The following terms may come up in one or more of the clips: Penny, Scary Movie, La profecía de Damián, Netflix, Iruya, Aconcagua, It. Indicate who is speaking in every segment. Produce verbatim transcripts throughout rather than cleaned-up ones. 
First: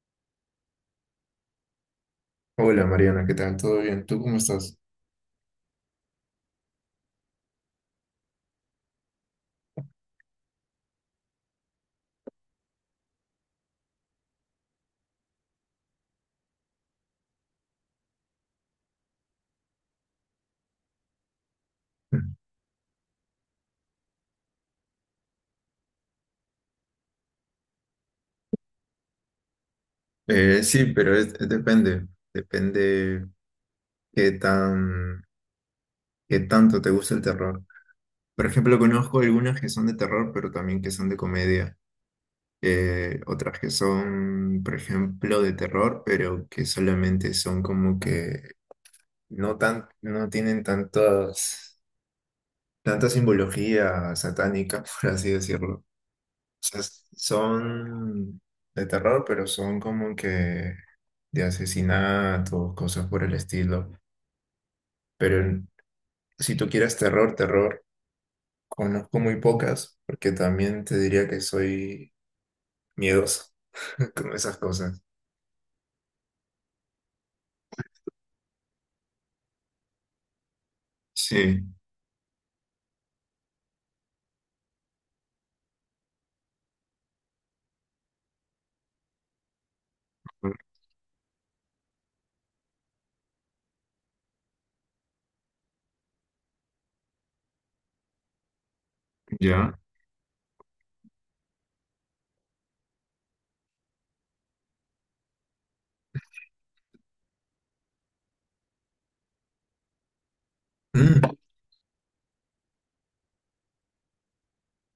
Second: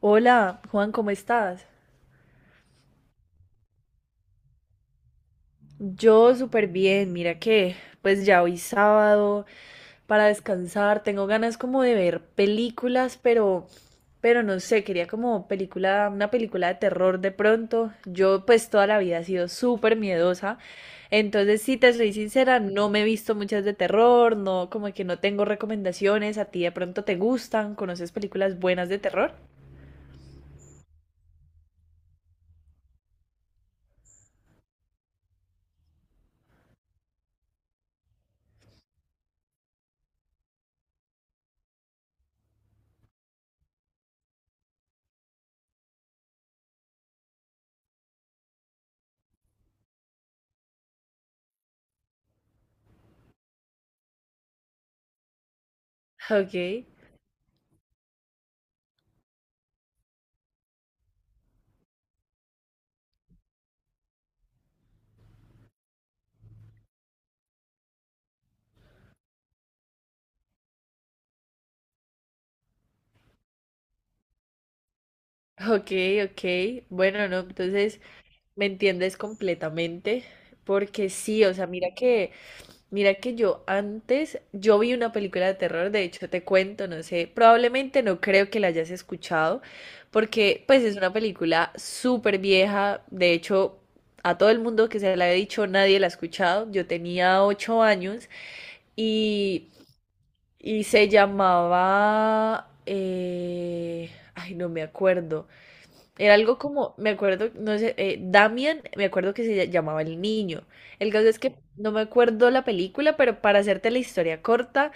Speaker 1: Hola, Juan, ¿cómo estás?
Speaker 2: Hola Mariana, ¿qué tal? ¿Todo bien? ¿Tú cómo estás?
Speaker 1: Yo súper bien, mira que pues ya hoy sábado para descansar, tengo ganas como de ver películas, pero pero no sé, quería como película, una película de terror de pronto. Yo pues toda la vida he sido súper miedosa, entonces si te soy sincera, no me he visto muchas de terror, no, como que no tengo recomendaciones. A ti de pronto te gustan, ¿conoces películas buenas de terror?
Speaker 2: Eh, sí, pero es- es depende, depende qué tan, qué tanto te gusta el terror. Por ejemplo, conozco algunas que son de terror, pero también que son de comedia. Eh, otras que son, por ejemplo, de terror, pero que solamente son como que no tan, no tienen tantas, tanta simbología satánica, por así decirlo. O
Speaker 1: Ok,
Speaker 2: sea, son de terror, pero son como que de asesinatos, cosas por el estilo. Pero en- si tú quieres terror, terror, conozco muy pocas, porque también te diría que soy miedoso con esas cosas.
Speaker 1: ok, ok. Bueno, no, entonces me entiendes completamente, porque sí, o
Speaker 2: Sí,
Speaker 1: sea, mira que, mira que yo antes, yo vi una película de terror. De hecho te cuento, no sé, probablemente no creo que la hayas escuchado, porque pues es una película súper vieja. De hecho, a todo el mundo que se la había dicho nadie la ha escuchado. Yo tenía ocho años y,
Speaker 2: ya.
Speaker 1: y se llamaba, eh, ay, no me acuerdo. Era algo como, me acuerdo, no sé, eh, Damian, me acuerdo que se llamaba el niño. El caso
Speaker 2: Mm.
Speaker 1: es que no me acuerdo la película, pero para hacerte la historia corta,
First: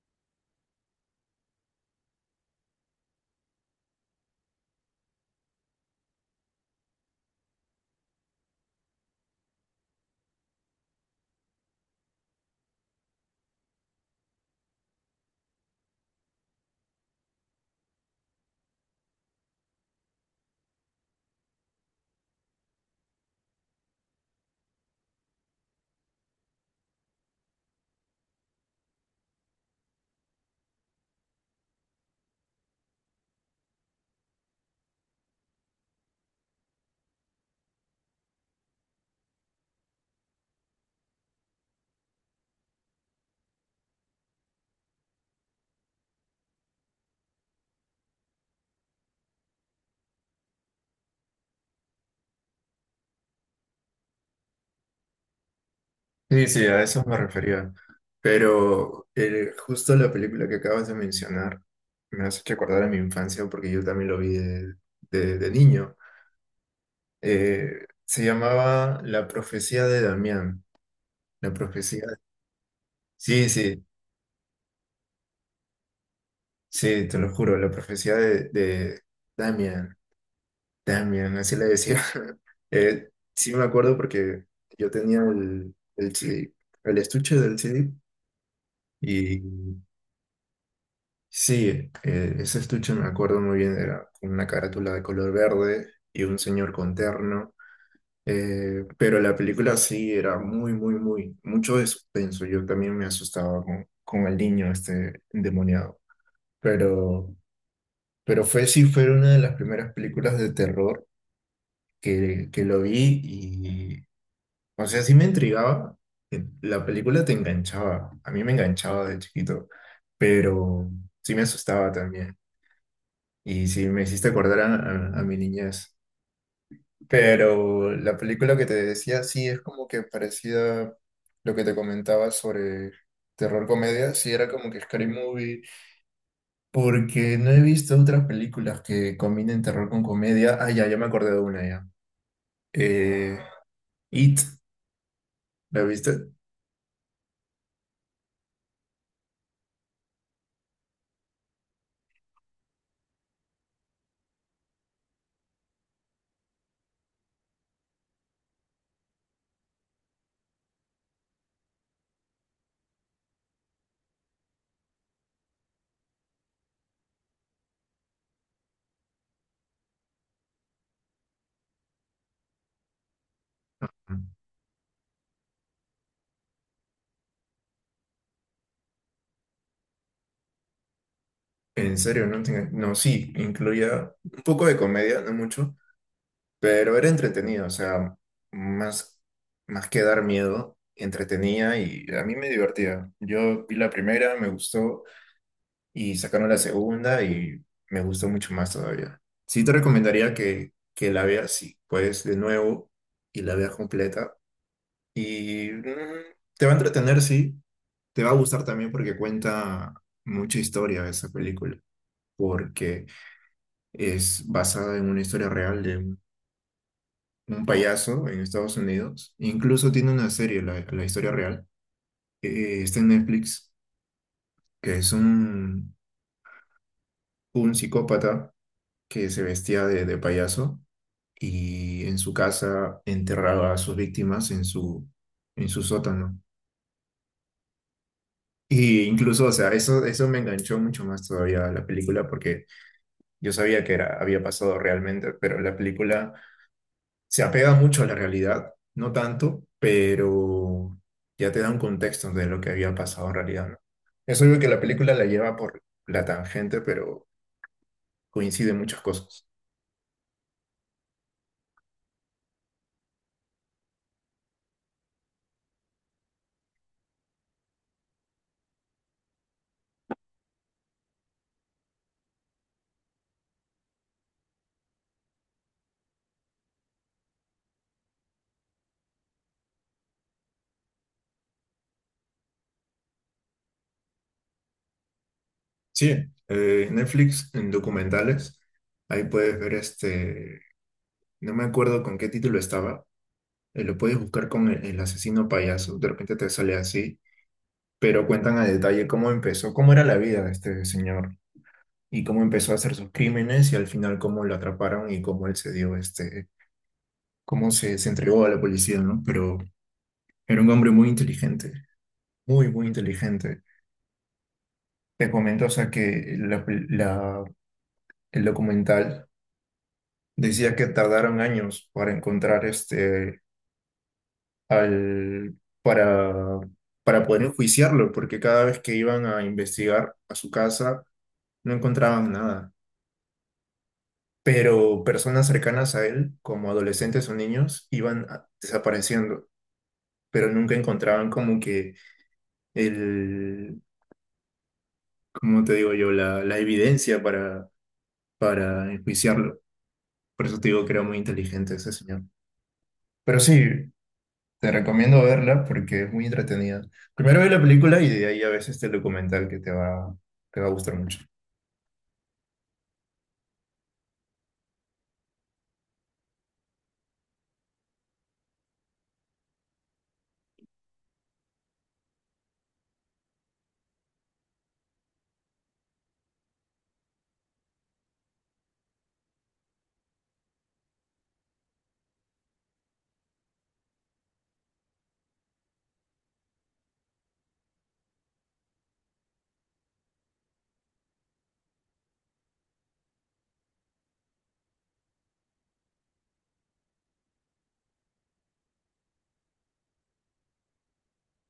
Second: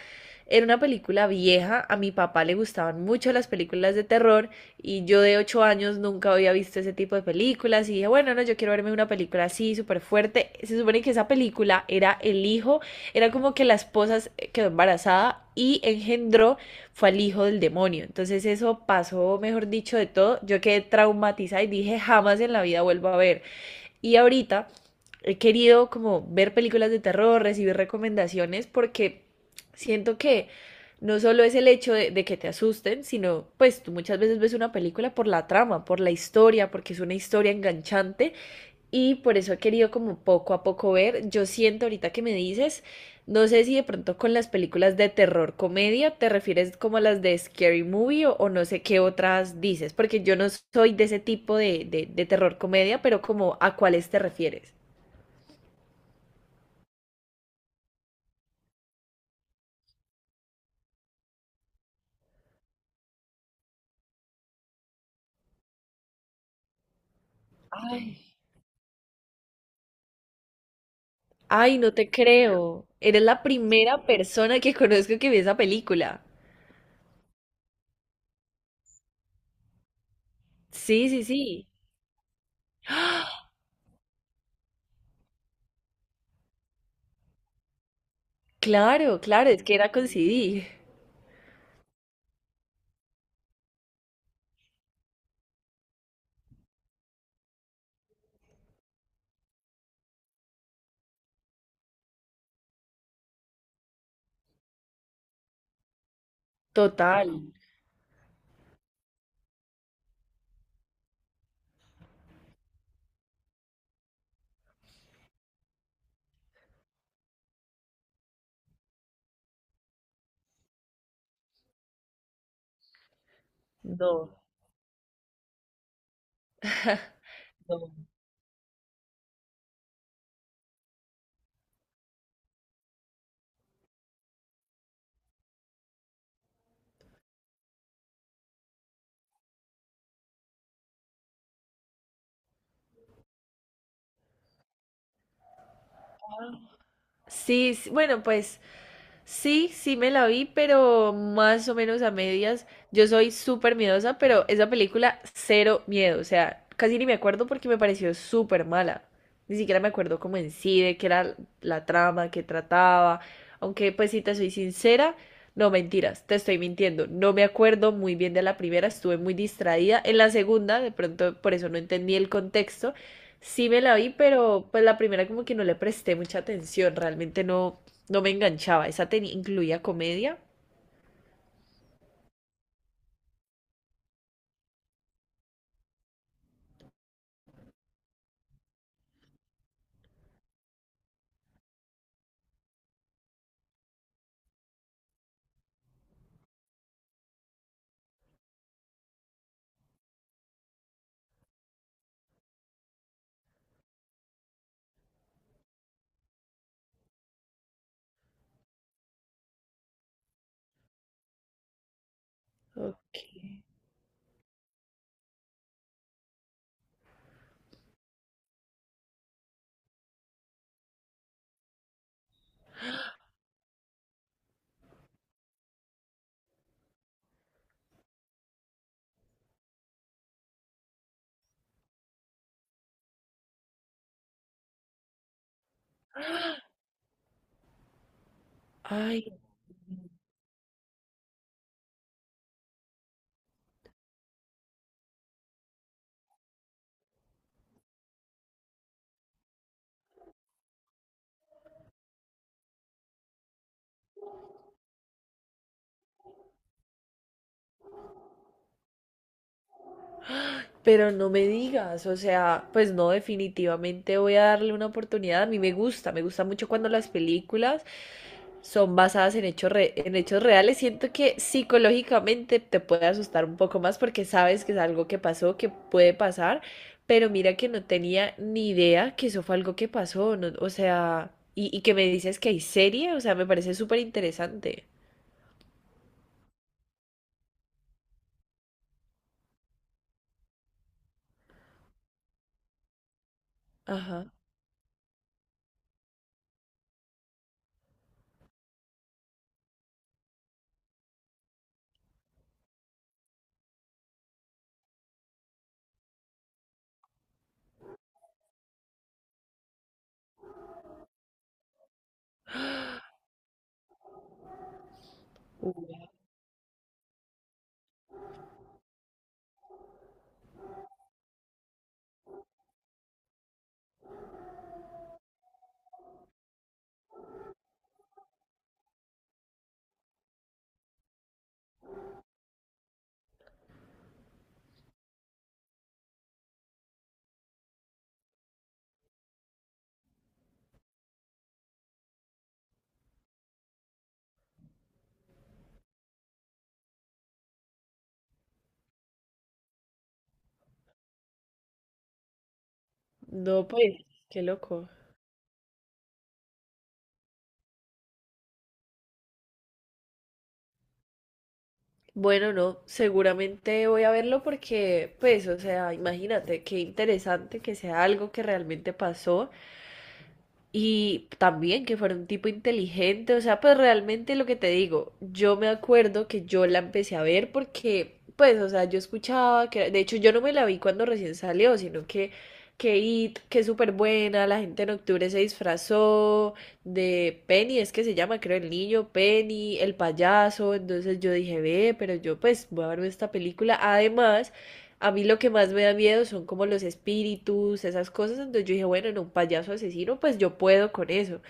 Speaker 1: era una película vieja. A mi papá le gustaban mucho las películas de terror, y yo de ocho años nunca había visto ese tipo de películas y dije, bueno, no, yo quiero verme una película así, súper fuerte. Se supone que esa película era el hijo, era como que la esposa eh, quedó embarazada y engendró, fue al hijo del demonio. Entonces eso pasó, mejor dicho, de todo. Yo quedé traumatizada y dije, jamás en la vida vuelvo a ver. Y ahorita he querido como ver películas de terror, recibir recomendaciones, porque siento que no solo es el hecho de, de, que te asusten, sino pues tú muchas veces ves una película por la trama, por la historia, porque es una historia enganchante, y por eso he querido como poco a poco ver. Yo siento ahorita que me dices, no sé si de pronto con las películas de terror comedia te refieres como a las de Scary Movie, o, o no sé qué otras dices, porque yo no soy de ese tipo de, de, de terror comedia, pero como a cuáles te refieres.
Speaker 2: Sí, sí, a eso me refería. Pero eh, justo la película que acabas de mencionar me hace recordar a mi infancia porque yo también lo vi de, de- de niño. Eh, se
Speaker 1: Ay.
Speaker 2: llamaba La profecía de Damián. La
Speaker 1: Ay, no
Speaker 2: profecía.
Speaker 1: te creo. Eres la
Speaker 2: Sí, sí.
Speaker 1: primera persona que conozco que vi esa película.
Speaker 2: Sí, te lo juro, la profecía de, de Damian,
Speaker 1: Sí, sí,
Speaker 2: Damian, así le
Speaker 1: sí.
Speaker 2: decía. Eh, sí me acuerdo porque yo tenía el, el C D, el estuche del C D.
Speaker 1: Claro,
Speaker 2: Y
Speaker 1: claro, es que era con C D.
Speaker 2: sí, eh, ese estuche me acuerdo muy bien, era con una carátula de color verde y un señor con terno, eh, pero la película sí era muy, muy, muy, mucho de suspenso. Yo también me asustaba con, con el niño este endemoniado,
Speaker 1: Total.
Speaker 2: pero... Pero fue, sí, fue una de las primeras películas de terror que, que lo vi y, o sea, sí me intrigaba. eh, La película te enganchaba, a mí me enganchaba de chiquito, pero sí me asustaba también. Y sí me hiciste
Speaker 1: No.
Speaker 2: acordar a, a- a mi niñez.
Speaker 1: No.
Speaker 2: Pero la película que te decía, sí, es como que parecida lo que te comentaba sobre terror comedia, sí era como que Scary Movie. Porque no he visto otras películas que combinen terror con comedia. Ah, ya, ya me acordé de una ya. Eh, It, ¿la viste?
Speaker 1: Sí, sí, bueno, pues sí, sí me la vi, pero más o menos a medias. Yo soy súper miedosa, pero esa película cero miedo. O sea, casi ni me acuerdo porque me pareció súper mala. Ni siquiera me acuerdo cómo en sí, de qué era la trama, qué trataba. Aunque, pues, si te soy sincera, no, mentiras, te estoy mintiendo. No me acuerdo muy bien de la primera, estuve muy distraída. En la segunda, de pronto, por eso no entendí el contexto. Sí me la vi, pero pues la primera como que no le presté mucha atención, realmente no, no me enganchaba. Esa tenía, incluía comedia.
Speaker 2: En serio, no tenía... No, sí, incluía un poco de comedia, no mucho, pero era entretenido, o sea, más, más que dar miedo, entretenía y a mí me divertía. Yo vi la primera, me gustó, y sacaron la segunda y me gustó mucho más todavía. Sí te recomendaría que, que la veas, si puedes, de nuevo y la veas completa. Y mm, te va a entretener, sí. Te va a gustar también porque cuenta mucha historia esa película. Porque
Speaker 1: Ok.
Speaker 2: es basada en una historia real de un un payaso en Estados Unidos. Incluso tiene una serie, la, la historia real. Eh, está en Netflix, que es un, un psicópata que se vestía de, de payaso y en su casa enterraba a sus víctimas en su, en su sótano. Y
Speaker 1: Ay,
Speaker 2: incluso, o sea, eso, eso me enganchó mucho más todavía a la película porque yo sabía que era, había pasado realmente, pero la película se apega mucho a la realidad, no tanto, pero ya te da un contexto de lo que había pasado en realidad, ¿no? Es obvio que la película la lleva por la tangente, pero coinciden muchas cosas.
Speaker 1: pero no me digas, o sea, pues no, definitivamente voy a darle una oportunidad. A mí me gusta, me gusta mucho cuando las películas son basadas en hechos re- en hechos reales. Siento que psicológicamente te puede asustar un poco más porque sabes que es algo que pasó, que puede pasar, pero mira que no tenía ni idea que eso fue algo que pasó, no, o sea, y, y que me dices que hay serie, o sea, me parece súper interesante.
Speaker 2: Sí, eh, Netflix en documentales, ahí puedes ver este, no me acuerdo con qué título estaba, eh, lo puedes
Speaker 1: Ajá.
Speaker 2: buscar con el, el asesino payaso, de repente te sale así. Pero cuentan a detalle cómo empezó, cómo era la vida de este señor y cómo empezó a hacer sus crímenes y al final cómo lo atraparon y cómo él se dio este, cómo se, se entregó a la policía, ¿no? Pero era un hombre muy inteligente, muy, muy inteligente. Te comento, o sea, que la, la- el documental decía que tardaron años para encontrar este, al, para, para poder enjuiciarlo, porque cada vez que iban a investigar a su casa, no encontraban nada. Pero personas cercanas a él, como adolescentes o niños, iban a- desapareciendo, pero nunca encontraban como que el, como te digo yo, la, la evidencia para, para enjuiciarlo. Por eso te digo que era muy inteligente ese señor. Pero
Speaker 1: No,
Speaker 2: sí,
Speaker 1: pues, qué
Speaker 2: te
Speaker 1: loco.
Speaker 2: recomiendo verla porque es muy entretenida. Primero ve la película y de ahí a veces este documental que te va, te va a gustar mucho.
Speaker 1: Bueno, no, seguramente voy a verlo porque, pues, o sea, imagínate, qué interesante que sea algo que realmente pasó. Y también que fuera un tipo inteligente, o sea, pues realmente lo que te digo, yo me acuerdo que yo la empecé a ver porque, pues, o sea, yo escuchaba que, de hecho, yo no me la vi cuando recién salió, sino que, que It, que es súper buena. La gente en octubre se disfrazó de Penny, es que se llama, creo, el niño, Penny, el payaso. Entonces yo dije, ve, pero yo, pues, voy a verme esta película, además… A mí lo que más me da miedo son como los espíritus, esas cosas. Entonces yo dije, bueno, en un payaso asesino, pues yo puedo con eso.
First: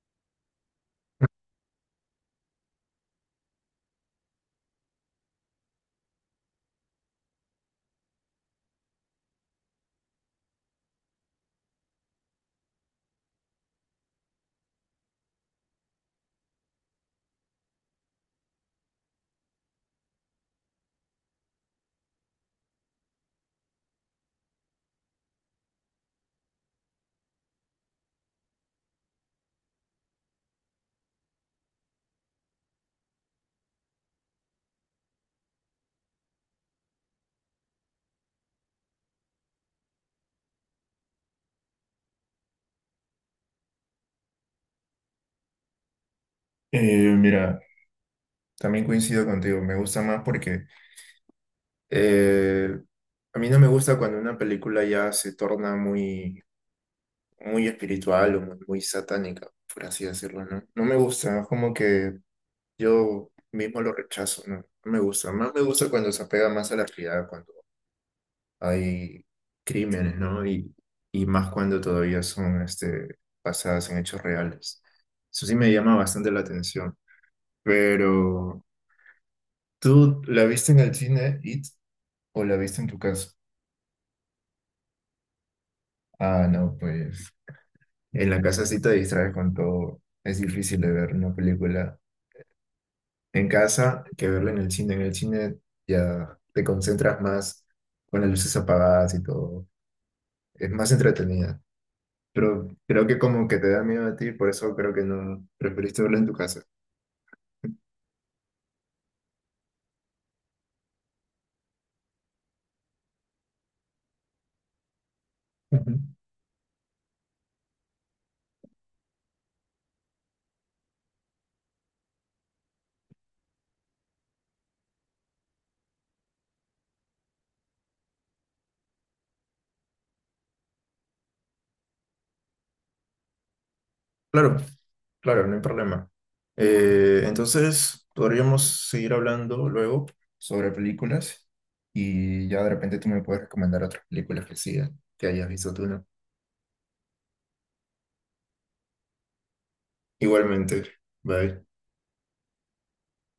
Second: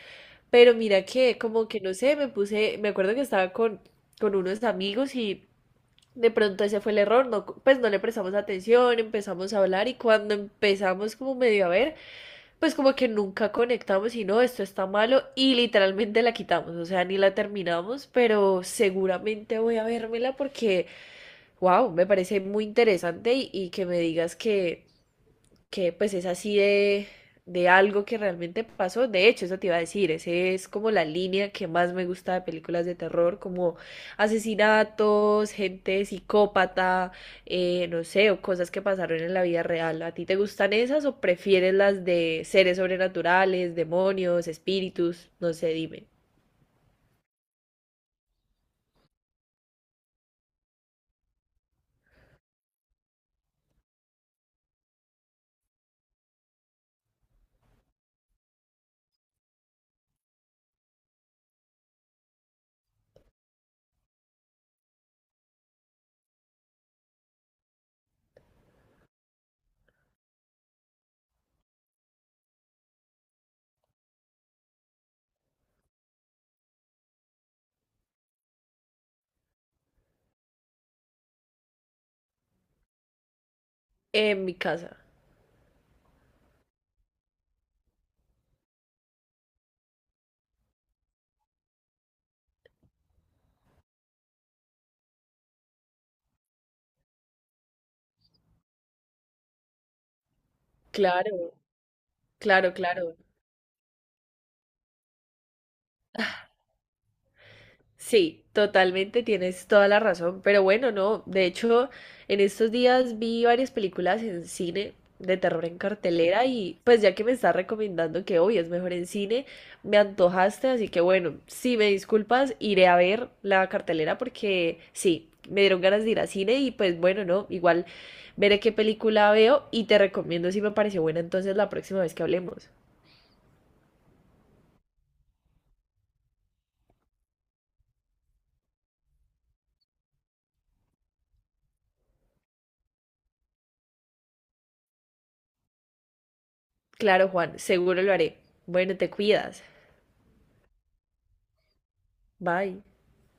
Speaker 1: Pero mira que, como que no sé, me puse, me acuerdo que estaba con, con unos amigos y de pronto ese fue el error. No, pues no le prestamos atención, empezamos a hablar y cuando empezamos como medio a ver, pues como que nunca conectamos y no, esto está malo y literalmente la quitamos. O sea, ni la terminamos, pero seguramente voy a vérmela porque wow, me parece muy interesante y, y que me digas que, que pues es así de, de algo que realmente pasó. De hecho, eso te iba a decir, esa es como la línea que más me gusta de películas de terror, como asesinatos, gente psicópata, eh, no sé, o cosas que pasaron en la vida real. ¿A ti te gustan esas o prefieres las de seres sobrenaturales, demonios, espíritus? No sé, dime.
Speaker 2: Eh, mira, también coincido contigo, me gusta más porque Eh, a mí no me gusta cuando una película ya se torna muy, muy espiritual o muy, muy satánica, por así decirlo, ¿no? No me gusta, es como que yo mismo lo rechazo, ¿no? No me gusta. Más me gusta cuando se apega más a la realidad, cuando hay crímenes, ¿no? Y, y más cuando todavía son este, basadas en hechos reales. Eso sí me llama bastante la atención. Pero, ¿tú la viste en el cine, It, o la viste en tu casa?
Speaker 1: En mi casa.
Speaker 2: Ah, no, pues. En la casa sí te distraes con todo. Es difícil de ver una película en casa que verla en el cine. En el cine ya te concentras más con las luces apagadas y todo. Es más
Speaker 1: Claro,
Speaker 2: entretenida. Pero
Speaker 1: claro,
Speaker 2: creo
Speaker 1: claro.
Speaker 2: que como que te da miedo a ti, por eso creo que no preferiste verla en tu casa.
Speaker 1: Sí, totalmente, tienes toda la razón. Pero bueno, no, de hecho, en estos días vi varias películas en cine de terror en
Speaker 2: Ujú.
Speaker 1: cartelera y pues ya que me estás recomendando que hoy es mejor en cine, me antojaste, así que bueno, si me disculpas, iré a ver la cartelera porque sí, me dieron ganas de ir a cine y pues bueno, no, igual veré qué película veo y te recomiendo si me pareció buena entonces la próxima vez que hablemos.
Speaker 2: Claro, claro, no hay problema. Eh, entonces, podríamos seguir hablando luego sobre películas y ya de repente tú me puedes recomendar otras películas que sigan, que hayas visto tú, ¿no?
Speaker 1: Claro, Juan, seguro lo haré. Bueno, te cuidas.
Speaker 2: Igualmente. Bye.
Speaker 1: Bye.